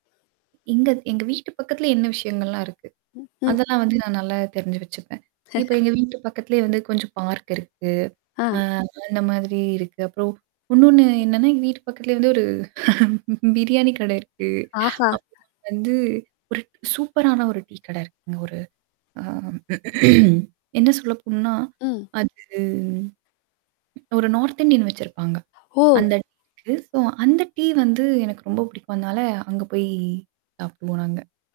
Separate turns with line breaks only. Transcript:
இங்க எங்க வீட்டு பக்கத்துல என்ன விஷயங்கள்லாம் இருக்கு.
ம், ம்.
அதெல்லாம் வந்து நான் நல்லாவே தெரிஞ்சு வச்சுப்பேன். இப்போ எங்க வீட்டு பக்கத்துலயே வந்து கொஞ்சம் பார்க் இருக்கு. அ
ஆ.
அந்த மாதிரி இருக்கு. அப்புறம் இன்னொன்னு என்னன்னா, எங்க வீட்டு பக்கத்துலயே வந்து ஒரு, பிரியாணி கடை இருக்கு.
ஆஹா!
அப்புறம் வந்து ஒரு சூப்பரான ஒரு டீ கடை இருக்குங்க. ஒரு அ என்ன சொல்ல போணுன்னா
ம்.
அது, ஒரு நார்த் இந்தியன் வச்சிருப்பாங்க.
ஓ!
அந்த டேஸ்டும் அந்த டீ வந்து எனக்கு ரொம்ப பிடிக்கும். அதனால அங்கே போய் சாப்பிடுவோம் நாங்க.